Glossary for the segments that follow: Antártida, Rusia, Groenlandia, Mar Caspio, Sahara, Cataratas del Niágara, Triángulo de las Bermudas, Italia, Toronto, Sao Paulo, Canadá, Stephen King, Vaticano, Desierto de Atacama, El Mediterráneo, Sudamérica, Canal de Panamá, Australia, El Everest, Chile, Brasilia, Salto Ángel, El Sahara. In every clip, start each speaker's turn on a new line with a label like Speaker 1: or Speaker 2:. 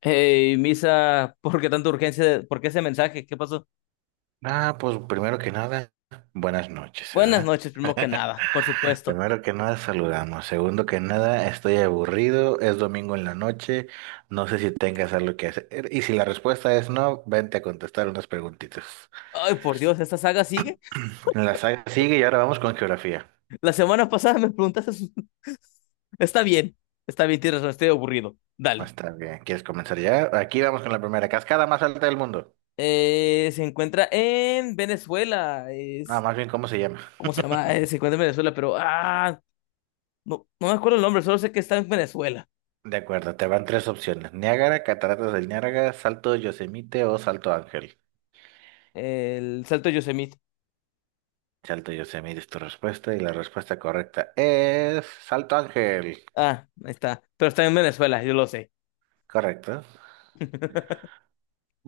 Speaker 1: Hey, Misa, ¿por qué tanta urgencia? ¿Por qué ese mensaje? ¿Qué pasó?
Speaker 2: Ah, pues primero que nada, buenas noches,
Speaker 1: Buenas
Speaker 2: ¿verdad?
Speaker 1: noches, primero que nada, por supuesto.
Speaker 2: Primero que nada, saludamos. Segundo que nada, estoy aburrido, es domingo en la noche, no sé si tengas algo que hacer. Y si la respuesta es no, vente a contestar unas preguntitas.
Speaker 1: Ay, por Dios, ¿esta saga sigue?
Speaker 2: La saga sigue y ahora vamos con geografía.
Speaker 1: La semana pasada me preguntaste. Está bien, está bien, tienes razón, estoy aburrido. Dale.
Speaker 2: Está bien, ¿quieres comenzar ya? Aquí vamos con la primera, cascada más alta del mundo.
Speaker 1: Se encuentra en Venezuela.
Speaker 2: No, más bien, ¿cómo se llama?
Speaker 1: ¿Cómo se llama? Se encuentra en Venezuela, pero no, me acuerdo el nombre, solo sé que está en Venezuela.
Speaker 2: De acuerdo, te van tres opciones. Niágara, Cataratas del Niágara, Salto Yosemite o Salto Ángel.
Speaker 1: El Salto de Yosemite.
Speaker 2: Salto Yosemite es tu respuesta y la respuesta correcta es Salto Ángel.
Speaker 1: Ah, ahí está. Pero está en Venezuela, yo lo sé.
Speaker 2: Correcto.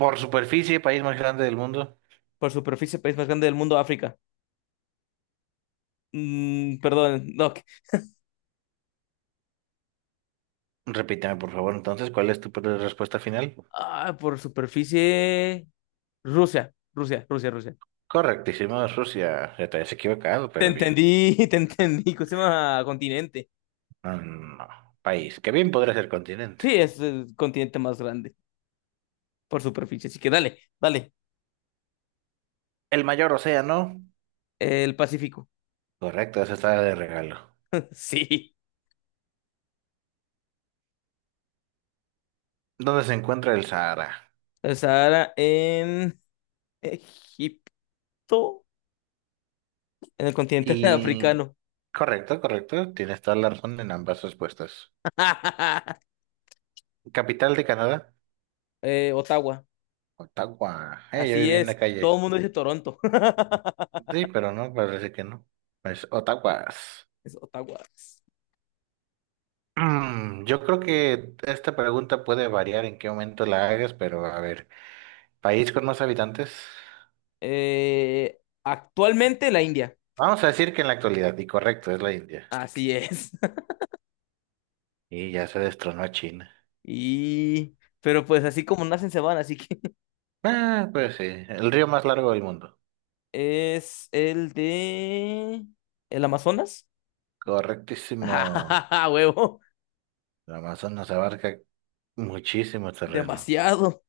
Speaker 2: Por superficie, país más grande del mundo.
Speaker 1: Por superficie, país más grande del mundo, África. Mm, perdón, no.
Speaker 2: Repítame por favor, entonces, ¿cuál es tu respuesta final?
Speaker 1: Ah, por superficie. Rusia, Rusia, Rusia, Rusia.
Speaker 2: Correctísimo, Rusia. Ya te habías equivocado,
Speaker 1: Te
Speaker 2: pero bien.
Speaker 1: entendí, te entendí. ¿Cómo se llama? Continente.
Speaker 2: No, no, no. País, que bien podría ser continente.
Speaker 1: Sí, es el continente más grande por superficie. Así que dale, dale.
Speaker 2: El mayor océano.
Speaker 1: El Pacífico.
Speaker 2: Correcto, esa está de regalo.
Speaker 1: Sí.
Speaker 2: ¿Dónde se encuentra el Sahara?
Speaker 1: El Sahara en Egipto, en el continente
Speaker 2: Y...
Speaker 1: africano.
Speaker 2: Correcto, correcto. Tienes toda la razón en ambas respuestas. ¿Capital de Canadá?
Speaker 1: Ottawa.
Speaker 2: Otagua. Yo
Speaker 1: Así
Speaker 2: viví en la
Speaker 1: es. Todo el
Speaker 2: calle.
Speaker 1: mundo dice Toronto.
Speaker 2: Sí, pero no, parece que no. Pues Otaguas.
Speaker 1: Es Ottawa.
Speaker 2: Yo creo que esta pregunta puede variar en qué momento la hagas, pero a ver, país con más habitantes.
Speaker 1: Eh, Actualmente la India.
Speaker 2: Vamos a decir que en la actualidad, y correcto, es la India.
Speaker 1: Así es.
Speaker 2: Y ya se destronó a China.
Speaker 1: Y... Pero pues así como nacen se van, así que
Speaker 2: Ah, pues sí, el río más largo del mundo.
Speaker 1: es el de... ¿El Amazonas?
Speaker 2: Correctísimo.
Speaker 1: ¡Ah, huevo!
Speaker 2: El Amazonas abarca muchísimo terreno.
Speaker 1: Demasiado.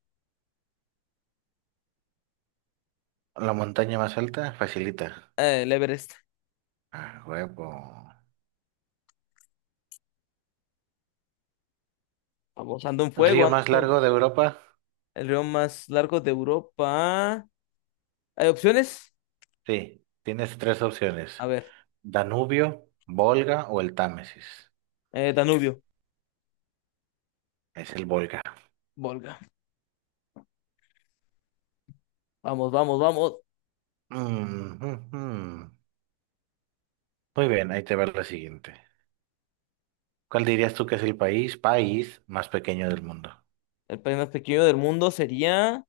Speaker 2: La montaña más alta facilita.
Speaker 1: El Everest.
Speaker 2: Ah, huevo.
Speaker 1: Vamos, ando en fuego,
Speaker 2: Río
Speaker 1: ando en
Speaker 2: más
Speaker 1: fuego.
Speaker 2: largo de Europa.
Speaker 1: El río más largo de Europa. ¿Hay opciones?
Speaker 2: Sí, tienes tres opciones.
Speaker 1: A ver.
Speaker 2: Danubio, Volga o el Támesis.
Speaker 1: Danubio.
Speaker 2: Es el Volga.
Speaker 1: Volga. Vamos, vamos, vamos.
Speaker 2: Mm, mm, mm. Muy bien, ahí te va la siguiente. ¿Cuál dirías tú que es el país más pequeño del mundo?
Speaker 1: El país más pequeño del mundo sería...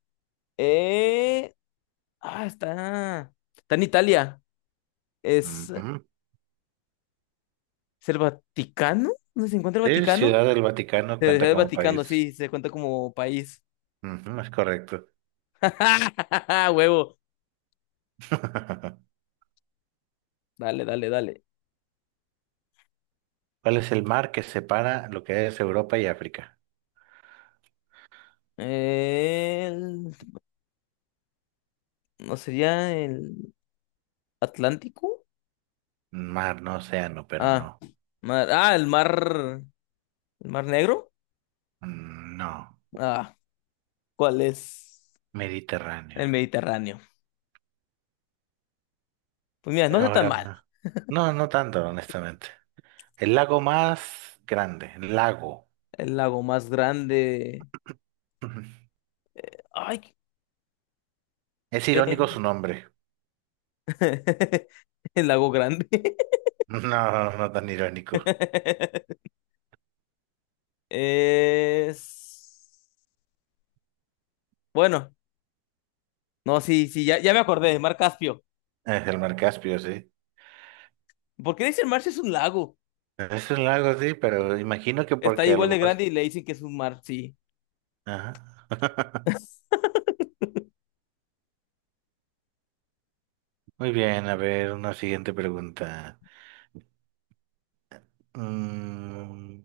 Speaker 1: eh, Ah, está. Está en Italia. ¿Es,
Speaker 2: Ujú.
Speaker 1: ¿Es el Vaticano? ¿Dónde se encuentra el
Speaker 2: Sí,
Speaker 1: Vaticano?
Speaker 2: Ciudad del Vaticano
Speaker 1: Se dejó
Speaker 2: cuenta
Speaker 1: el
Speaker 2: como
Speaker 1: Vaticano,
Speaker 2: país.
Speaker 1: sí, se cuenta como país.
Speaker 2: Ujú, es correcto.
Speaker 1: Huevo. Dale, dale, dale.
Speaker 2: ¿Cuál es el mar que separa lo que es Europa y África?
Speaker 1: El- ¿No sería el Atlántico?
Speaker 2: Mar, no océano, pero
Speaker 1: Ah,
Speaker 2: no.
Speaker 1: mar... ah, el mar. ¿El mar Negro?
Speaker 2: Mm. No,
Speaker 1: Ah, ¿cuál es?
Speaker 2: Mediterráneo.
Speaker 1: El Mediterráneo. Pues mira, no está tan
Speaker 2: Ahora,
Speaker 1: mal.
Speaker 2: no, no tanto, honestamente. El lago más grande, el lago.
Speaker 1: El lago más grande.
Speaker 2: Ujú.
Speaker 1: Ay,
Speaker 2: Es
Speaker 1: eh,
Speaker 2: irónico su nombre.
Speaker 1: el lago grande.
Speaker 2: No, no, no tan irónico.
Speaker 1: Es. Bueno, no, sí, sí, ya, ya me acordé, Mar Caspio.
Speaker 2: Es el mar Caspio, sí.
Speaker 1: ¿Por qué le dicen mar si es un lago?
Speaker 2: Es un lago, sí, pero imagino que
Speaker 1: Está
Speaker 2: porque a lo
Speaker 1: igual de
Speaker 2: mejor...
Speaker 1: grande y le dicen que es un mar, sí.
Speaker 2: Ajá. Muy bien, a ver, una siguiente pregunta. Mm,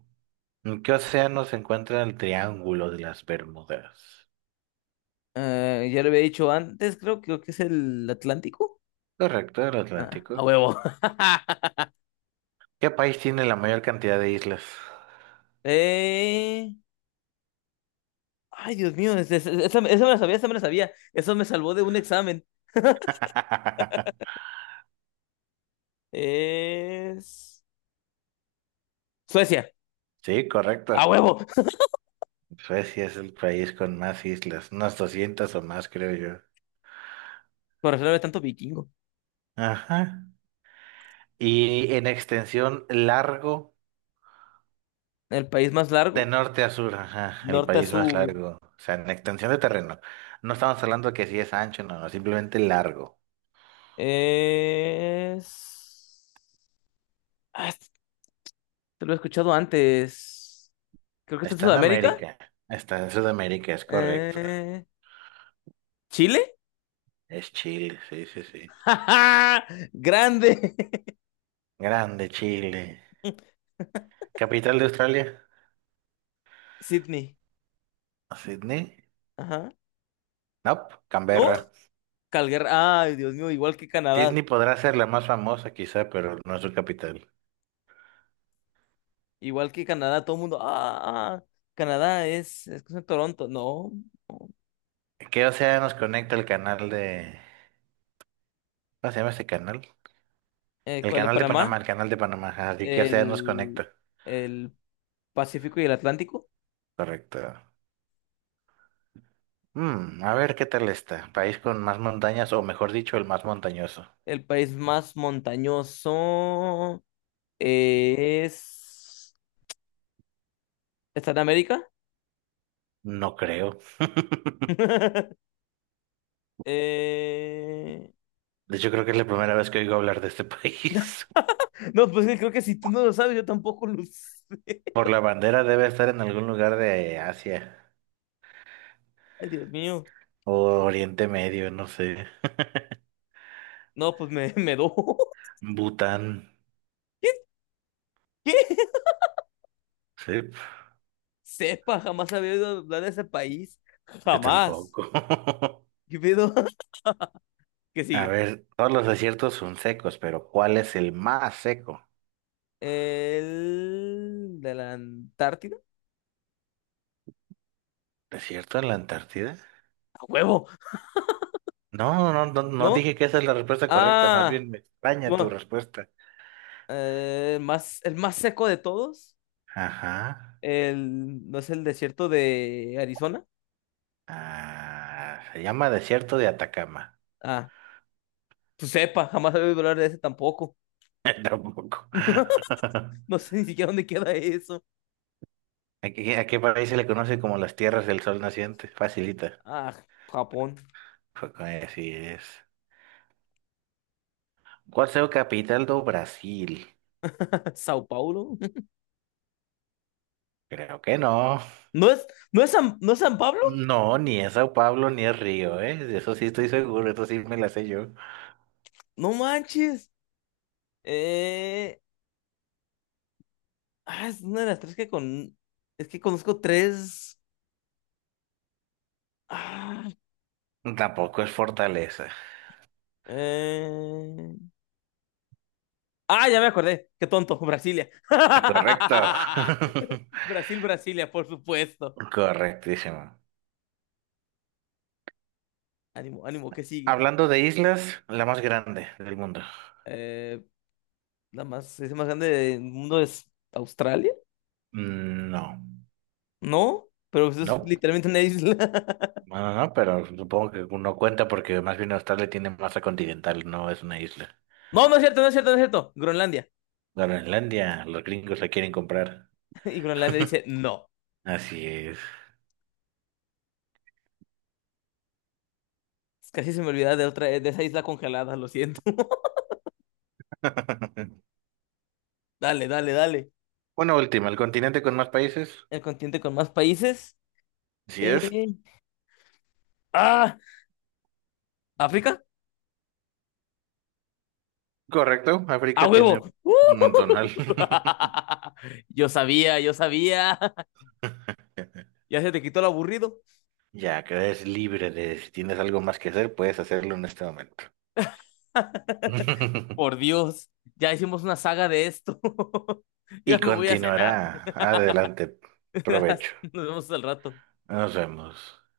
Speaker 2: ¿En qué océano se encuentra el Triángulo de las Bermudas?
Speaker 1: Ya lo había dicho antes, creo, creo que es el Atlántico.
Speaker 2: Correcto, el
Speaker 1: Ah, a
Speaker 2: Atlántico.
Speaker 1: huevo.
Speaker 2: ¿Qué país tiene la mayor cantidad de islas?
Speaker 1: Eh, Ay, Dios mío, esa, esa me la sabía, esa me la sabía. Eso me salvó de un examen. Es Suecia,
Speaker 2: Sí,
Speaker 1: a
Speaker 2: correcto.
Speaker 1: huevo.
Speaker 2: Suecia es el país con más islas, unas 200 o más, creo yo.
Speaker 1: Por eso no había tanto vikingo.
Speaker 2: Ajá. Y en extensión largo,
Speaker 1: El país más
Speaker 2: de
Speaker 1: largo,
Speaker 2: norte a sur, ajá, el
Speaker 1: norte a
Speaker 2: país más
Speaker 1: sur.
Speaker 2: largo. O sea, en extensión de terreno. No estamos hablando que si es ancho, no, no, simplemente largo.
Speaker 1: Es... Ah, este- Te lo he escuchado antes. Creo que está en
Speaker 2: Está en
Speaker 1: Sudamérica.
Speaker 2: América, está en Sudamérica, es correcto.
Speaker 1: Eh, ¿Chile?
Speaker 2: Es Chile, sí, sí, sí.
Speaker 1: ¡Ja, ja! Grande.
Speaker 2: Grande Chile. ¿Capital de Australia?
Speaker 1: Sydney.
Speaker 2: ¿Sydney?
Speaker 1: Ajá.
Speaker 2: No,
Speaker 1: ¿No?
Speaker 2: Canberra.
Speaker 1: Calgary. Ay, Dios mío, igual que Canadá.
Speaker 2: Sydney podrá ser la más famosa quizá, pero no es su capital.
Speaker 1: Igual que Canadá, todo el mundo. Canadá es cosa de Toronto. No.
Speaker 2: Que o sea, nos conecta el canal de... ¿Cómo se llama ese canal? El
Speaker 1: ¿Cuál es?
Speaker 2: canal de Panamá,
Speaker 1: Panamá.
Speaker 2: el canal de Panamá, ajá. Así que o sea, nos
Speaker 1: El,
Speaker 2: conecta.
Speaker 1: el Pacífico y el Atlántico.
Speaker 2: Correcto. A ver qué tal está. País con más montañas, o mejor dicho, el más montañoso.
Speaker 1: El país más montañoso es... ¿Está en América?
Speaker 2: No creo.
Speaker 1: Eh,
Speaker 2: De hecho, creo que es la primera vez que oigo hablar de este país.
Speaker 1: No, pues creo que si tú no lo sabes, yo tampoco lo sé.
Speaker 2: Por la bandera debe estar en algún lugar de Asia
Speaker 1: Ay, Dios mío.
Speaker 2: o Oriente Medio, no sé.
Speaker 1: No, pues me do.
Speaker 2: Bután.
Speaker 1: ¿Qué? ¿Qué?
Speaker 2: Sí,
Speaker 1: Sepa, jamás había oído hablar de ese país.
Speaker 2: yo
Speaker 1: Jamás.
Speaker 2: tampoco.
Speaker 1: ¿Qué pedo? ¿Qué
Speaker 2: A
Speaker 1: sigue?
Speaker 2: ver, todos los desiertos son secos, pero ¿cuál es el más seco?
Speaker 1: El de la Antártida.
Speaker 2: ¿Desierto en la Antártida?
Speaker 1: A huevo,
Speaker 2: No, no, no, no
Speaker 1: ¿no?
Speaker 2: dije que esa es la respuesta correcta, más
Speaker 1: Ah,
Speaker 2: bien me extraña tu
Speaker 1: bueno,
Speaker 2: respuesta.
Speaker 1: el más seco de todos.
Speaker 2: Ajá.
Speaker 1: ¿No es el desierto de Arizona?
Speaker 2: Ah, se llama Desierto de Atacama.
Speaker 1: Ah, pues sepa, jamás había oído hablar de ese tampoco.
Speaker 2: Tampoco.
Speaker 1: No sé ni siquiera dónde queda eso.
Speaker 2: A qué país se le conoce como las tierras del sol naciente? Facilita.
Speaker 1: Ah, Japón,
Speaker 2: Así es. ¿Cuál es la capital de Brasil?
Speaker 1: Sao Paulo.
Speaker 2: Creo que no.
Speaker 1: ¿No es, ¿No es San Pablo?
Speaker 2: No, ni es Sao Paulo ni es Río, ¿eh? De eso sí estoy seguro, eso sí me la sé yo.
Speaker 1: No manches. Eh, es una de las tres que con... Es que conozco tres... Ah,
Speaker 2: Tampoco es Fortaleza.
Speaker 1: eh... ya me acordé. Qué tonto. Brasilia.
Speaker 2: Correcto.
Speaker 1: Brasil, Brasilia, por supuesto.
Speaker 2: Correctísimo.
Speaker 1: Ánimo, ánimo, ¿qué sigue? ¿Qué
Speaker 2: Hablando
Speaker 1: sigue?
Speaker 2: de islas, la más grande del mundo.
Speaker 1: Eh, es más grande del mundo es Australia,
Speaker 2: Mm, no,
Speaker 1: ¿no? Pero pues es
Speaker 2: no,
Speaker 1: literalmente una isla.
Speaker 2: no, no, no, pero supongo que no cuenta porque más bien Australia tiene masa continental, no es una isla.
Speaker 1: No, no es cierto, no es cierto, no es cierto. Groenlandia.
Speaker 2: Groenlandia, los gringos la quieren comprar.
Speaker 1: Y Groenlandia dice no.
Speaker 2: Así es.
Speaker 1: Casi se me olvidaba de otra, de esa isla congelada, lo siento. Dale, dale, dale.
Speaker 2: Bueno, última, el continente con más países.
Speaker 1: El continente con más países.
Speaker 2: Sí
Speaker 1: Eh,
Speaker 2: es,
Speaker 1: ¡Ah! ¿África?
Speaker 2: correcto,
Speaker 1: ¡A
Speaker 2: África tiene un
Speaker 1: huevo! ¡Uh!
Speaker 2: montonal.
Speaker 1: Yo sabía, yo sabía. Ya se te quitó el aburrido.
Speaker 2: Ya que eres libre de si tienes algo más que hacer, puedes hacerlo en este momento.
Speaker 1: Por Dios, ya hicimos una saga de esto. Ya
Speaker 2: Y
Speaker 1: me voy a cenar.
Speaker 2: continuará. Adelante. Provecho.
Speaker 1: Nos vemos al rato.
Speaker 2: Nos vemos.